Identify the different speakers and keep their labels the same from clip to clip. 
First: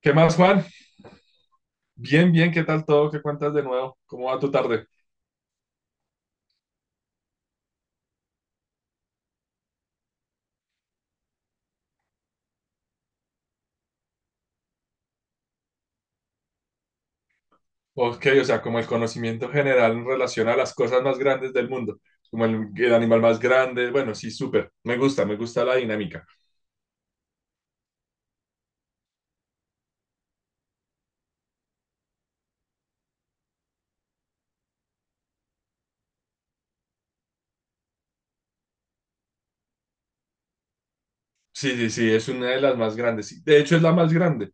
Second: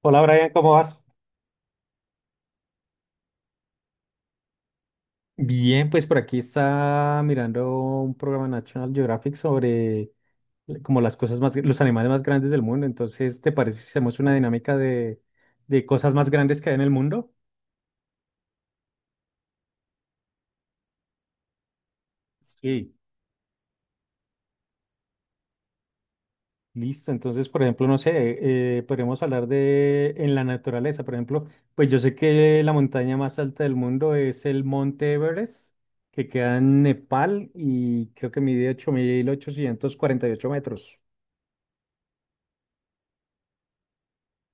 Speaker 1: ¿Qué
Speaker 2: Hola
Speaker 1: más,
Speaker 2: Brian,
Speaker 1: Juan?
Speaker 2: ¿cómo vas?
Speaker 1: Bien, bien, ¿qué tal todo? ¿Qué cuentas de nuevo? ¿Cómo va tu tarde?
Speaker 2: Bien, pues por aquí está mirando un programa National Geographic sobre como las cosas más, los animales más grandes del mundo. Entonces, ¿te parece si hacemos una dinámica de, cosas más grandes que hay en el mundo?
Speaker 1: Ok, o sea, como el conocimiento general en relación a las cosas más grandes del mundo, como el
Speaker 2: Sí,
Speaker 1: animal más grande, bueno, sí, súper, me gusta la dinámica.
Speaker 2: listo. Entonces, por ejemplo, no sé, podríamos hablar de en la naturaleza. Por ejemplo, pues yo sé que la montaña más alta del mundo es el Monte Everest, que queda en Nepal y creo que mide 8.848 metros.
Speaker 1: Sí, sí, sí, es una de las más grandes. Y de hecho, es la más grande.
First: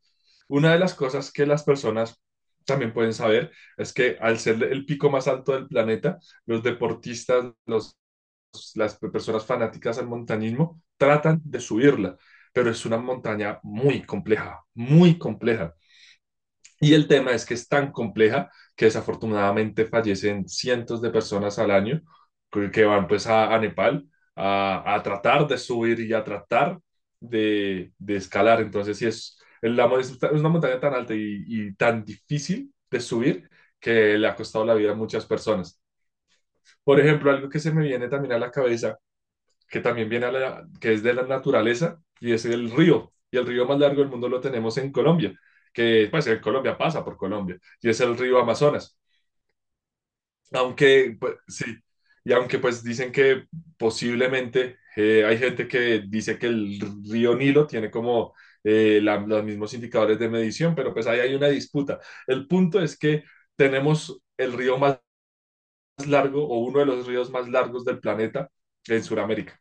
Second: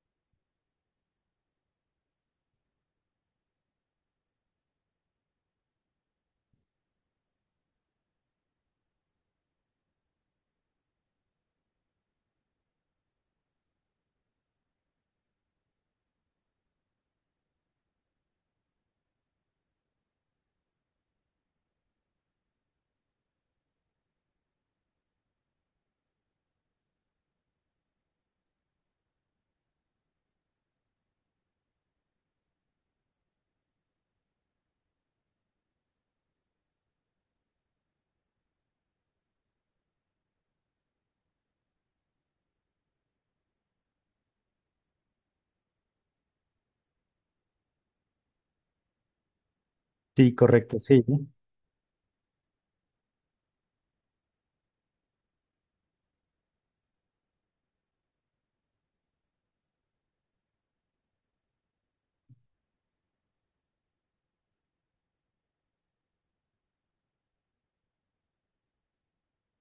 Speaker 1: Una de las cosas que las personas también pueden saber es que al ser el pico más alto del planeta, los deportistas, las personas fanáticas al montañismo tratan de subirla, pero es una montaña muy compleja, muy compleja. Y el tema es que es tan compleja que desafortunadamente fallecen cientos de personas al año que van pues a Nepal a tratar de subir y a tratar de escalar. Entonces, sí, es una montaña tan alta y tan difícil de subir que le ha costado la vida a muchas personas. Por ejemplo, algo que se me viene también a la cabeza que también viene que es de la naturaleza y es el río. Y el río más largo del mundo lo tenemos en Colombia, que pues en Colombia pasa por Colombia, y es el río Amazonas.
Speaker 2: Sí, correcto, sí.
Speaker 1: Aunque, pues, sí, y aunque pues dicen que posiblemente hay gente que dice que el río Nilo tiene como los mismos indicadores de medición, pero pues ahí hay una disputa. El punto es que tenemos el río más largo o uno de los ríos más largos del planeta en Sudamérica.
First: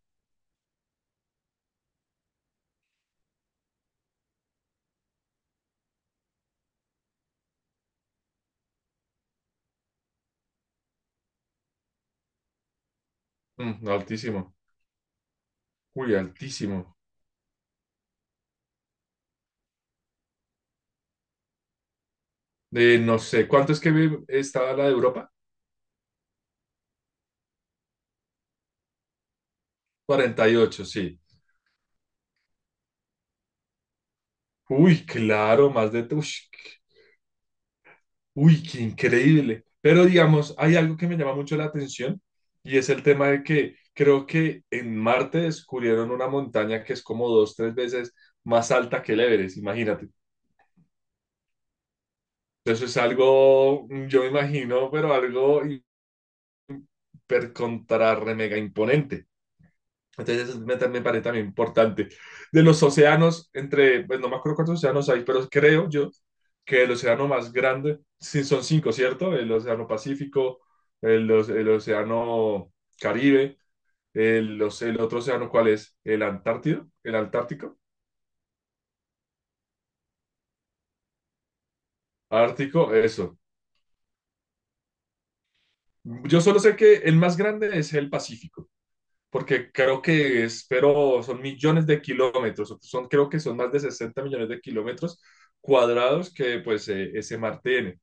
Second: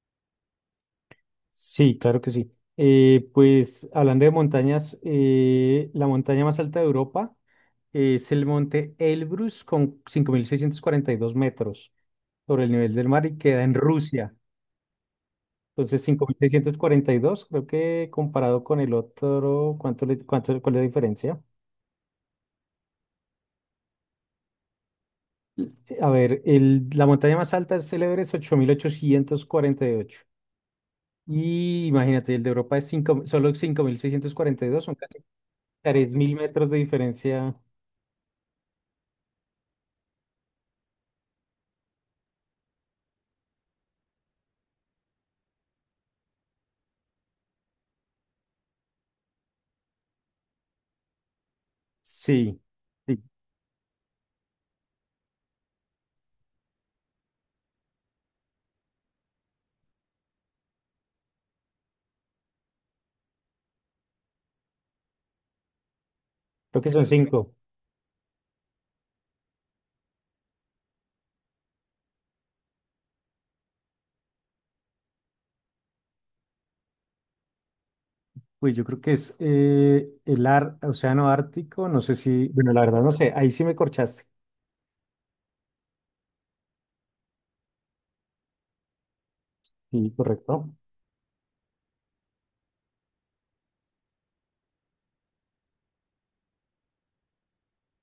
Speaker 2: Sí, claro que sí. Pues hablando de montañas, la montaña más alta de Europa es el monte Elbrus con 5.642 metros sobre el nivel del mar y queda en Rusia.
Speaker 1: Altísimo.
Speaker 2: Entonces,
Speaker 1: Uy,
Speaker 2: cinco mil seiscientos
Speaker 1: altísimo.
Speaker 2: cuarenta y dos, creo que comparado con el otro, cuál es la diferencia?
Speaker 1: No sé, ¿cuánto es que estaba la de Europa?
Speaker 2: A ver, la montaña más alta es el Everest, 8.848
Speaker 1: 48, sí.
Speaker 2: y imagínate, el de Europa es solo 5.642, son
Speaker 1: Uy,
Speaker 2: casi
Speaker 1: claro,
Speaker 2: 3.000
Speaker 1: Ush,
Speaker 2: metros de diferencia.
Speaker 1: uy, qué increíble. Pero digamos, hay algo que me llama mucho la atención y es el tema de que creo que en Marte descubrieron una montaña que es como dos, tres veces más alta que el Everest, imagínate.
Speaker 2: Sí,
Speaker 1: Eso es
Speaker 2: sí,
Speaker 1: algo, yo me imagino, pero algo hiper contra re mega imponente. Entonces eso me parece también importante. De los océanos, pues no me acuerdo cuántos océanos hay, pero creo yo
Speaker 2: creo
Speaker 1: que
Speaker 2: que
Speaker 1: el
Speaker 2: son
Speaker 1: océano más
Speaker 2: cinco.
Speaker 1: grande, sí, son cinco, ¿cierto? El océano Pacífico, el océano Caribe, el otro océano, ¿cuál es? El Antártido, el Antártico,
Speaker 2: Uy, yo creo que es Océano Ártico, no sé si, bueno, la
Speaker 1: Ártico,
Speaker 2: verdad no sé,
Speaker 1: eso.
Speaker 2: ahí sí me corchaste.
Speaker 1: Yo solo sé que el más grande es el Pacífico, porque creo
Speaker 2: Sí,
Speaker 1: que es,
Speaker 2: correcto.
Speaker 1: pero son millones de kilómetros, creo que son más de 60 millones de kilómetros cuadrados que pues ese mar tiene.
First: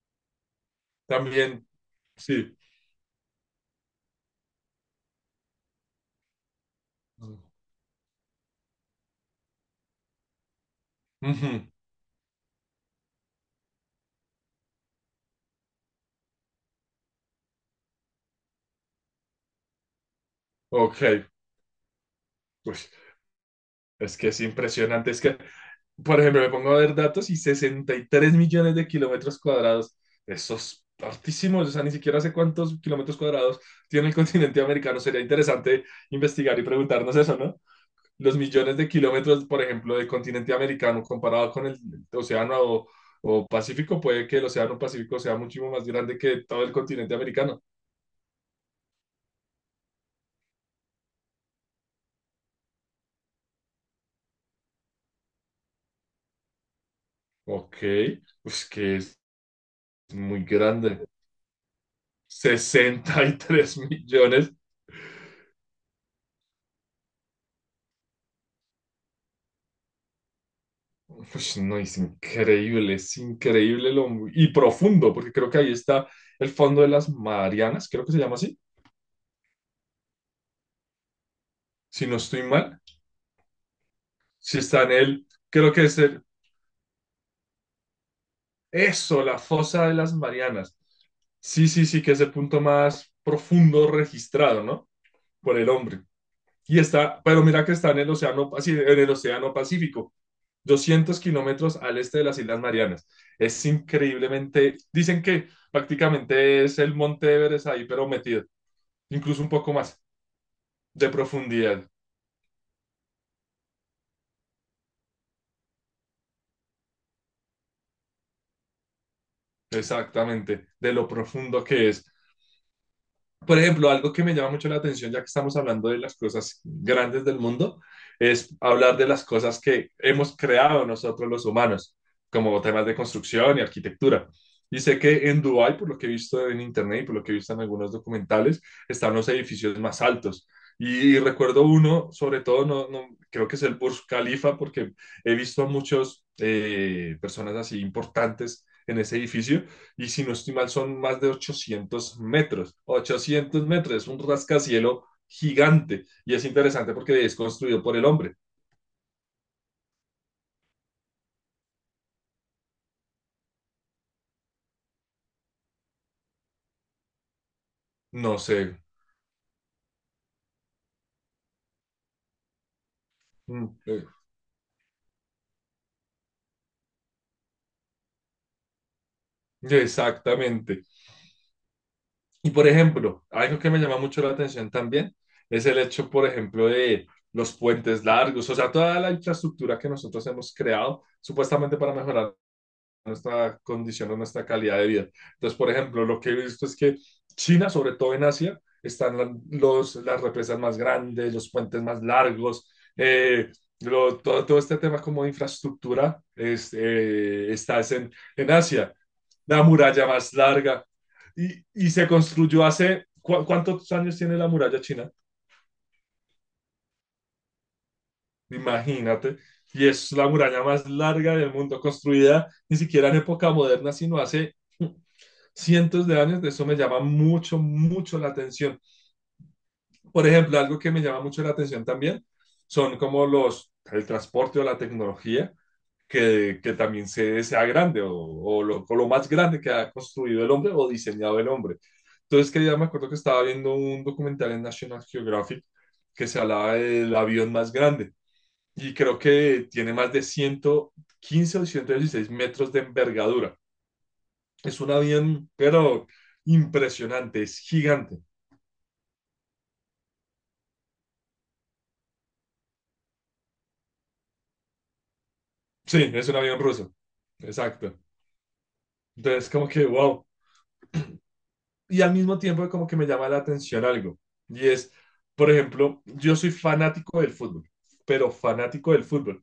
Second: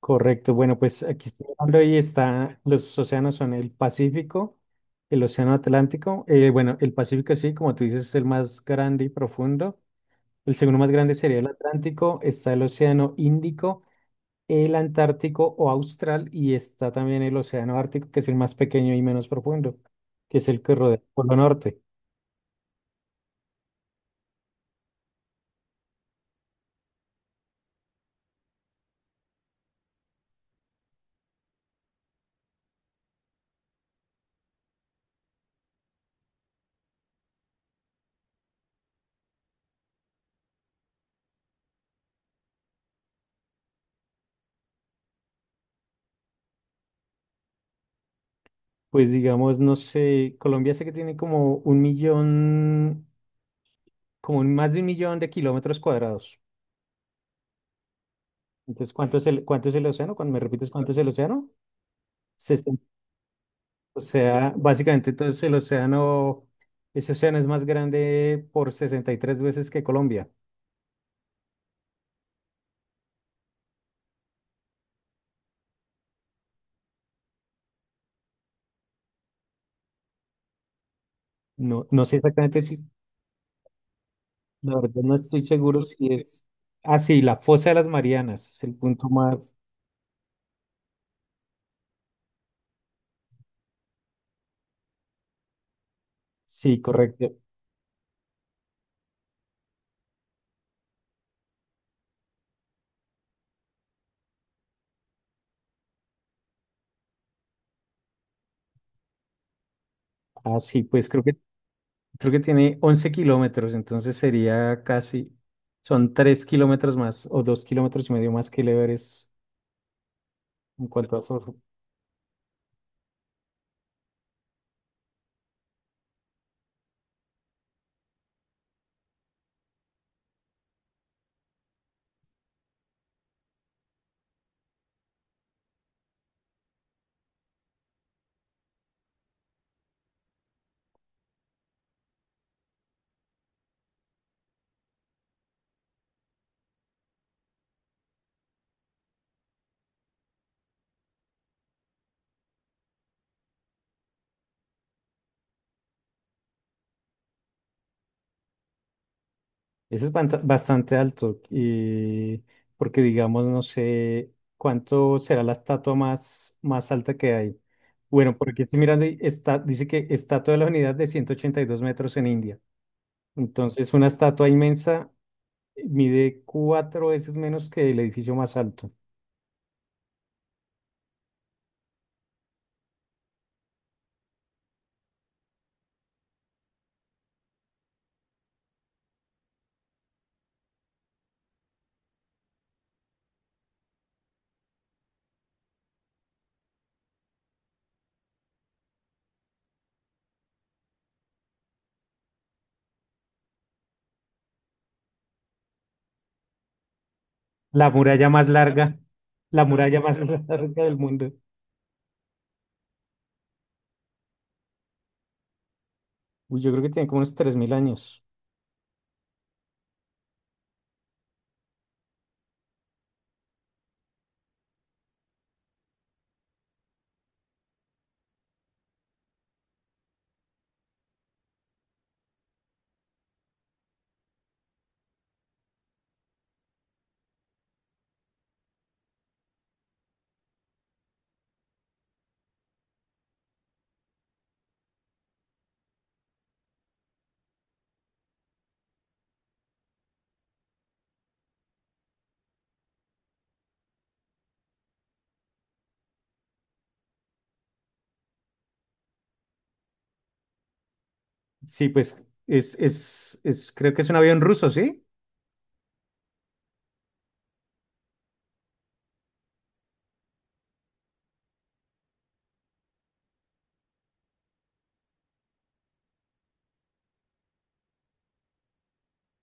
Speaker 2: Correcto, bueno, pues aquí estoy
Speaker 1: También,
Speaker 2: hablando y
Speaker 1: sí.
Speaker 2: está, los océanos son el Pacífico, el Océano Atlántico, bueno, el Pacífico sí, como tú dices, es el más grande y profundo. El segundo más grande sería el
Speaker 1: Ujú.
Speaker 2: Atlántico, está el Océano Índico, el Antártico o Austral y está también el Océano Ártico, que es el más pequeño y menos profundo, que es el que rodea
Speaker 1: Ok,
Speaker 2: el Polo Norte.
Speaker 1: pues es que es impresionante, por ejemplo, me pongo a ver datos y 63 millones de kilómetros cuadrados, esos hartísimos, o sea, ni siquiera sé cuántos kilómetros cuadrados tiene el continente americano, sería interesante investigar y preguntarnos eso, ¿no? Los millones de kilómetros, por ejemplo, del continente americano comparado con el océano o Pacífico, puede que el océano Pacífico sea muchísimo más grande que todo el continente americano.
Speaker 2: Pues digamos, no sé, Colombia sé que tiene como un millón, como más de un millón de kilómetros cuadrados.
Speaker 1: Ok, pues
Speaker 2: Entonces,
Speaker 1: que
Speaker 2: ¿cuánto
Speaker 1: es
Speaker 2: es el, cuánto es el océano? Cuando me
Speaker 1: muy
Speaker 2: repites, ¿cuánto es
Speaker 1: grande.
Speaker 2: el océano? Sesenta
Speaker 1: 63
Speaker 2: O
Speaker 1: millones.
Speaker 2: sea, básicamente entonces el océano, ese océano es más grande por 63 veces que Colombia.
Speaker 1: Pues no, es increíble y profundo, porque creo que ahí está el fondo de las Marianas, creo que se llama así,
Speaker 2: No, no
Speaker 1: si
Speaker 2: sé
Speaker 1: no estoy
Speaker 2: exactamente
Speaker 1: mal.
Speaker 2: si.
Speaker 1: Si
Speaker 2: La
Speaker 1: está en
Speaker 2: verdad no
Speaker 1: el,
Speaker 2: estoy
Speaker 1: creo
Speaker 2: seguro
Speaker 1: que es
Speaker 2: si.
Speaker 1: el.
Speaker 2: es... Ah, sí, la fosa de las Marianas es el punto
Speaker 1: Eso, la
Speaker 2: más.
Speaker 1: fosa de las Marianas. Sí, sí, sí, que es el punto más profundo registrado, ¿no? Por el hombre. Y
Speaker 2: Sí,
Speaker 1: está,
Speaker 2: correcto.
Speaker 1: pero mira que está en el océano, en el océano Pacífico, 200 km al este de las Islas Marianas. Es increíblemente, dicen que prácticamente es el Monte Everest ahí, pero metido, incluso un poco más
Speaker 2: Ah, sí, pues
Speaker 1: de
Speaker 2: creo que,
Speaker 1: profundidad,
Speaker 2: creo que tiene 11 kilómetros, entonces sería casi. Son 3 kilómetros más o 2,5 kilómetros más que el Everest
Speaker 1: exactamente,
Speaker 2: en
Speaker 1: de lo
Speaker 2: cuanto a forro.
Speaker 1: profundo que es. Por ejemplo, algo que me llama mucho la atención, ya que estamos hablando de las cosas grandes del mundo, es hablar de las cosas que hemos creado nosotros los humanos, como temas de construcción y arquitectura. Y sé que en Dubái, por lo que he visto en internet y por lo que he visto en algunos documentales, están los edificios más altos. Y recuerdo uno, sobre todo, no, creo que es el Burj Khalifa, porque he visto a muchas personas así importantes en ese edificio y si no estoy mal son más de 800 m. 800 m, es un rascacielo gigante y es interesante porque es construido por el hombre.
Speaker 2: Ese es bastante alto, y porque digamos, no sé cuánto será la estatua más alta que hay.
Speaker 1: No
Speaker 2: Bueno,
Speaker 1: sé,
Speaker 2: porque estoy mirando y está, dice que estatua de la unidad de 182 metros en India.
Speaker 1: mm,
Speaker 2: Entonces,
Speaker 1: eh,
Speaker 2: una estatua inmensa mide cuatro veces menos que el edificio más alto.
Speaker 1: exactamente. Y por ejemplo, algo que me llama mucho la atención también es el hecho, por ejemplo, de los puentes largos, o sea, toda la infraestructura que nosotros hemos creado supuestamente para mejorar nuestra condición o nuestra calidad de vida. Entonces, por ejemplo, lo que he visto es que China, sobre todo en Asia, están las represas más grandes, los puentes más largos, eh, todo, este tema como de infraestructura es, eh, está
Speaker 2: La
Speaker 1: es en,
Speaker 2: muralla más
Speaker 1: en, Asia,
Speaker 2: larga,
Speaker 1: la
Speaker 2: la muralla
Speaker 1: muralla
Speaker 2: más
Speaker 1: más
Speaker 2: larga
Speaker 1: larga.
Speaker 2: del mundo.
Speaker 1: Y se construyó hace, ¿cu ¿cuántos años tiene la muralla china?
Speaker 2: Uy, yo creo que tiene como unos 3.000 años.
Speaker 1: Imagínate. Y es la muralla más larga del mundo, construida ni siquiera en época moderna, sino hace cientos de años, de eso me llama mucho, mucho la atención. Por ejemplo, algo que me llama mucho la atención también son como el transporte o la tecnología que también sea grande o lo más grande que ha construido el hombre o diseñado el hombre. Entonces, que ya me acuerdo que estaba viendo un documental en National Geographic que se hablaba del avión más grande y creo que tiene más de 115 o 116 m de envergadura. Es un avión, pero impresionante, es gigante.
Speaker 2: Sí, pues creo que es un avión ruso, ¿sí?
Speaker 1: Sí, es un avión ruso. Exacto. Entonces, como que, wow. Y al mismo tiempo, como que me llama la atención algo. Y es, por ejemplo, yo soy fanático del fútbol, pero fanático del fútbol.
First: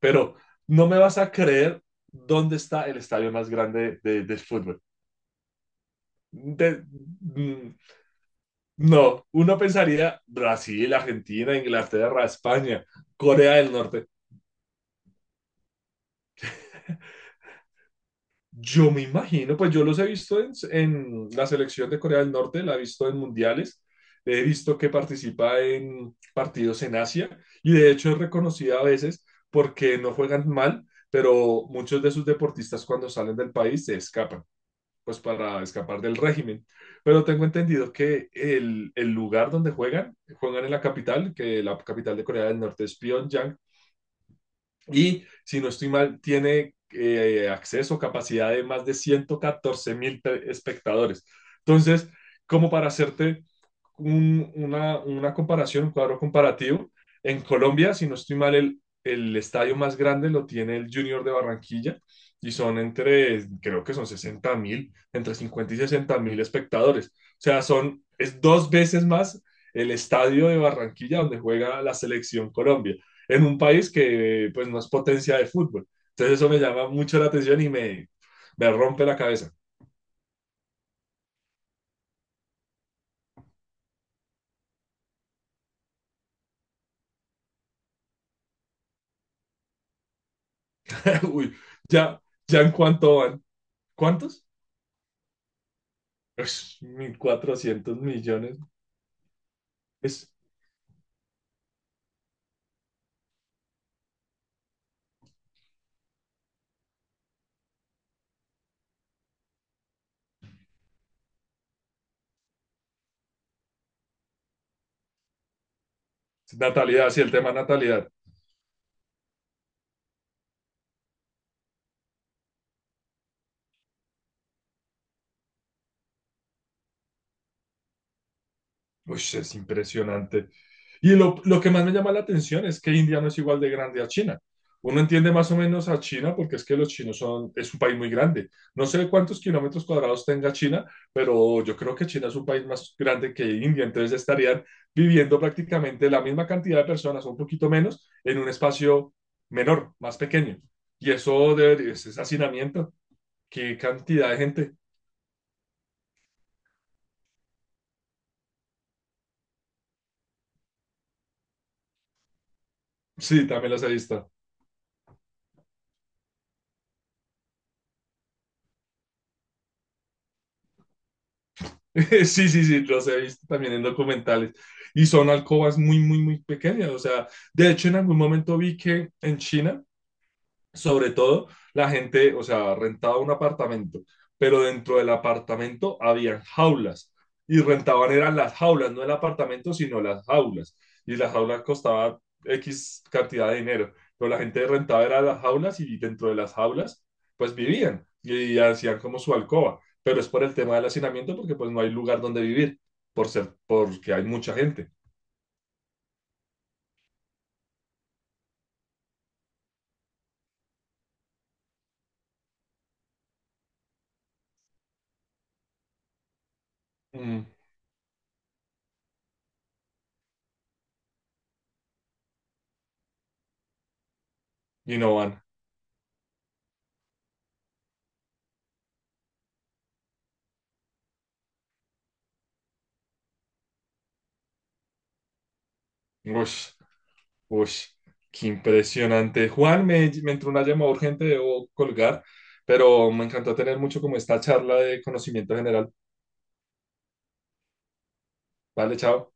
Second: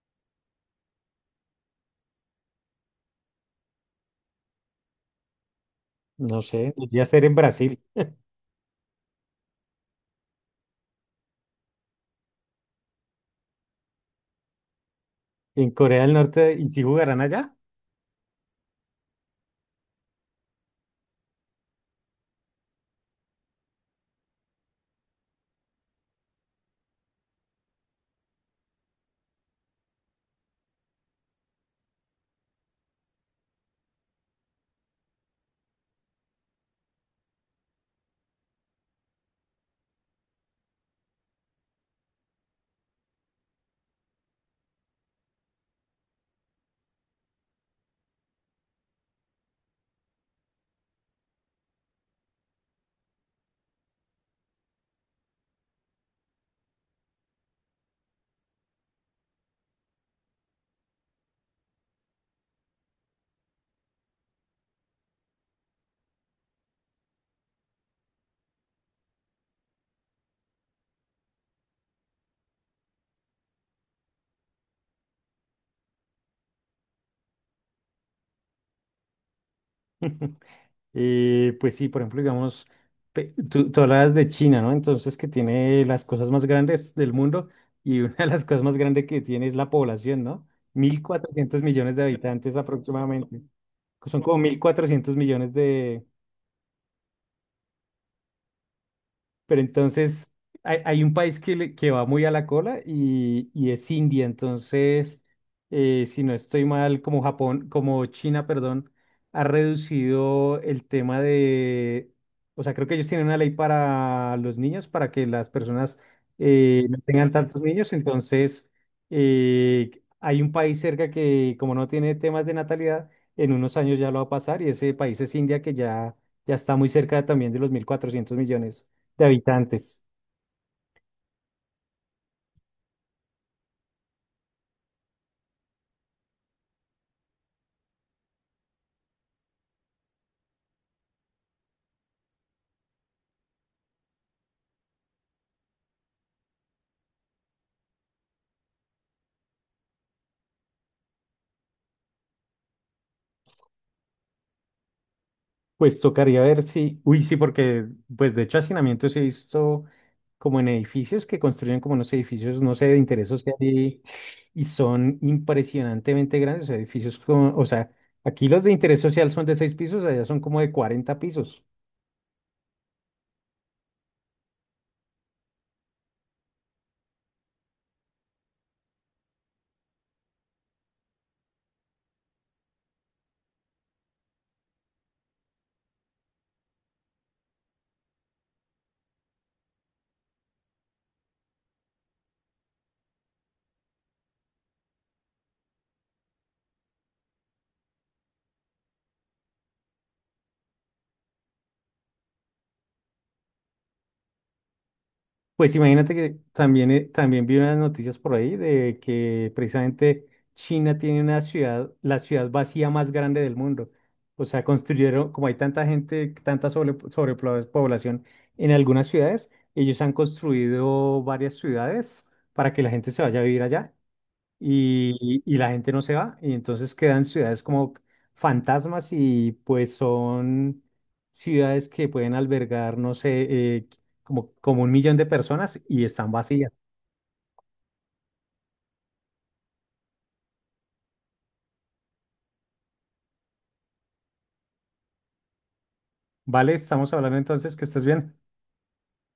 Speaker 1: Pero no me vas a creer dónde está el estadio más grande del fútbol.
Speaker 2: No sé,
Speaker 1: De-
Speaker 2: debería ser en
Speaker 1: mm,
Speaker 2: Brasil,
Speaker 1: no, uno pensaría Brasil, Argentina, Inglaterra, España, Corea del Norte.
Speaker 2: en Corea del Norte, ¿y si jugarán allá?
Speaker 1: Yo me imagino, pues yo los he visto en, la selección de Corea del Norte, la he visto en mundiales, he visto que participa en partidos en Asia y de hecho es reconocida a veces porque no juegan mal, pero muchos de sus deportistas cuando salen del país se escapan, pues para escapar del régimen. Pero tengo entendido que el lugar donde juegan en la capital, que la capital de Corea del Norte es Pyongyang, y si no estoy mal, tiene capacidad de más de 114 mil espectadores. Entonces, como para hacerte una comparación, un cuadro comparativo, en Colombia, si no estoy mal, el estadio más grande lo tiene el Junior de Barranquilla y son creo que son 60 mil, entre 50 y 60 mil espectadores. O sea, es dos veces más el estadio de Barranquilla donde juega la selección Colombia en un país que pues no es potencia de fútbol. Entonces eso me llama mucho la atención y me rompe la cabeza.
Speaker 2: Pues sí, por ejemplo, digamos, tú hablabas de China, ¿no? Entonces, que tiene las cosas más grandes del mundo y una de las cosas más grandes que tiene es la población, ¿no? mil
Speaker 1: Uy,
Speaker 2: cuatrocientos millones de
Speaker 1: ya,
Speaker 2: habitantes
Speaker 1: ya en cuánto
Speaker 2: aproximadamente.
Speaker 1: van.
Speaker 2: Son como
Speaker 1: ¿Cuántos?
Speaker 2: 1.400 millones de.
Speaker 1: Ush, 1.400 millones.
Speaker 2: Pero
Speaker 1: Es
Speaker 2: entonces hay un país que, que va muy a la cola y es India. Entonces, si no estoy mal, como Japón, como China, perdón, ha reducido el tema de, o sea, creo que ellos tienen una ley para los niños, para que las personas no
Speaker 1: natalidad, sí, el
Speaker 2: tengan
Speaker 1: tema
Speaker 2: tantos niños.
Speaker 1: natalidad.
Speaker 2: Entonces, eh, hay un país cerca que como no tiene temas de natalidad, en unos años ya lo va a pasar y ese país es India que ya está muy cerca también de los 1.400 millones
Speaker 1: Uy,
Speaker 2: de
Speaker 1: es
Speaker 2: habitantes.
Speaker 1: impresionante. Y lo que más me llama la atención es que India no es igual de grande a China. Uno entiende más o menos a China porque es que los chinos son, es un país muy grande. No sé cuántos kilómetros cuadrados tenga China, pero yo creo que China es un país más grande que India, entonces estarían viviendo prácticamente la misma cantidad de personas, un poquito menos, en un espacio menor, más pequeño. Y eso ese hacinamiento, qué cantidad de gente.
Speaker 2: Pues tocaría ver si, uy, sí, porque pues de hecho hacinamientos he visto como en edificios que construyen como unos edificios, no sé, de interés
Speaker 1: Sí,
Speaker 2: social
Speaker 1: también las he
Speaker 2: y,
Speaker 1: visto.
Speaker 2: y son impresionantemente grandes, o sea, edificios como, o sea, aquí los de interés social son de seis pisos, allá son como de 40 pisos.
Speaker 1: Sí, sí, sí, los he visto también en documentales. Y son alcobas muy, muy, muy pequeñas. O sea, de hecho, en algún momento vi que en China sobre todo la gente, o sea, rentaba un apartamento, pero dentro del apartamento habían jaulas y rentaban eran las jaulas, no el apartamento, sino las jaulas. Y las jaulas costaban X cantidad de dinero, pero la gente rentaba era las jaulas y dentro de las jaulas pues vivían y hacían como su alcoba, pero es por el tema del hacinamiento porque pues no hay lugar donde vivir por ser porque hay mucha gente.
Speaker 2: Pues imagínate que también, también vi unas noticias por ahí de que precisamente China tiene una ciudad, la ciudad vacía más grande del mundo. O sea, construyeron, como hay tanta gente, tanta
Speaker 1: Mm.
Speaker 2: sobrepoblación en algunas ciudades, ellos han construido varias ciudades para que la gente se vaya a vivir allá
Speaker 1: Y no
Speaker 2: y,
Speaker 1: van.
Speaker 2: y la gente no se va, y entonces quedan ciudades como fantasmas y pues son ciudades que pueden albergar, no sé, como un millón de personas y están vacías.
Speaker 1: Ush. Uy, qué impresionante. Juan, me entró una llamada urgente, debo colgar, pero me encantó tener mucho como esta charla de conocimiento general.
Speaker 2: ¿Vale? Estamos hablando entonces que estés bien.
Speaker 1: Vale, chao.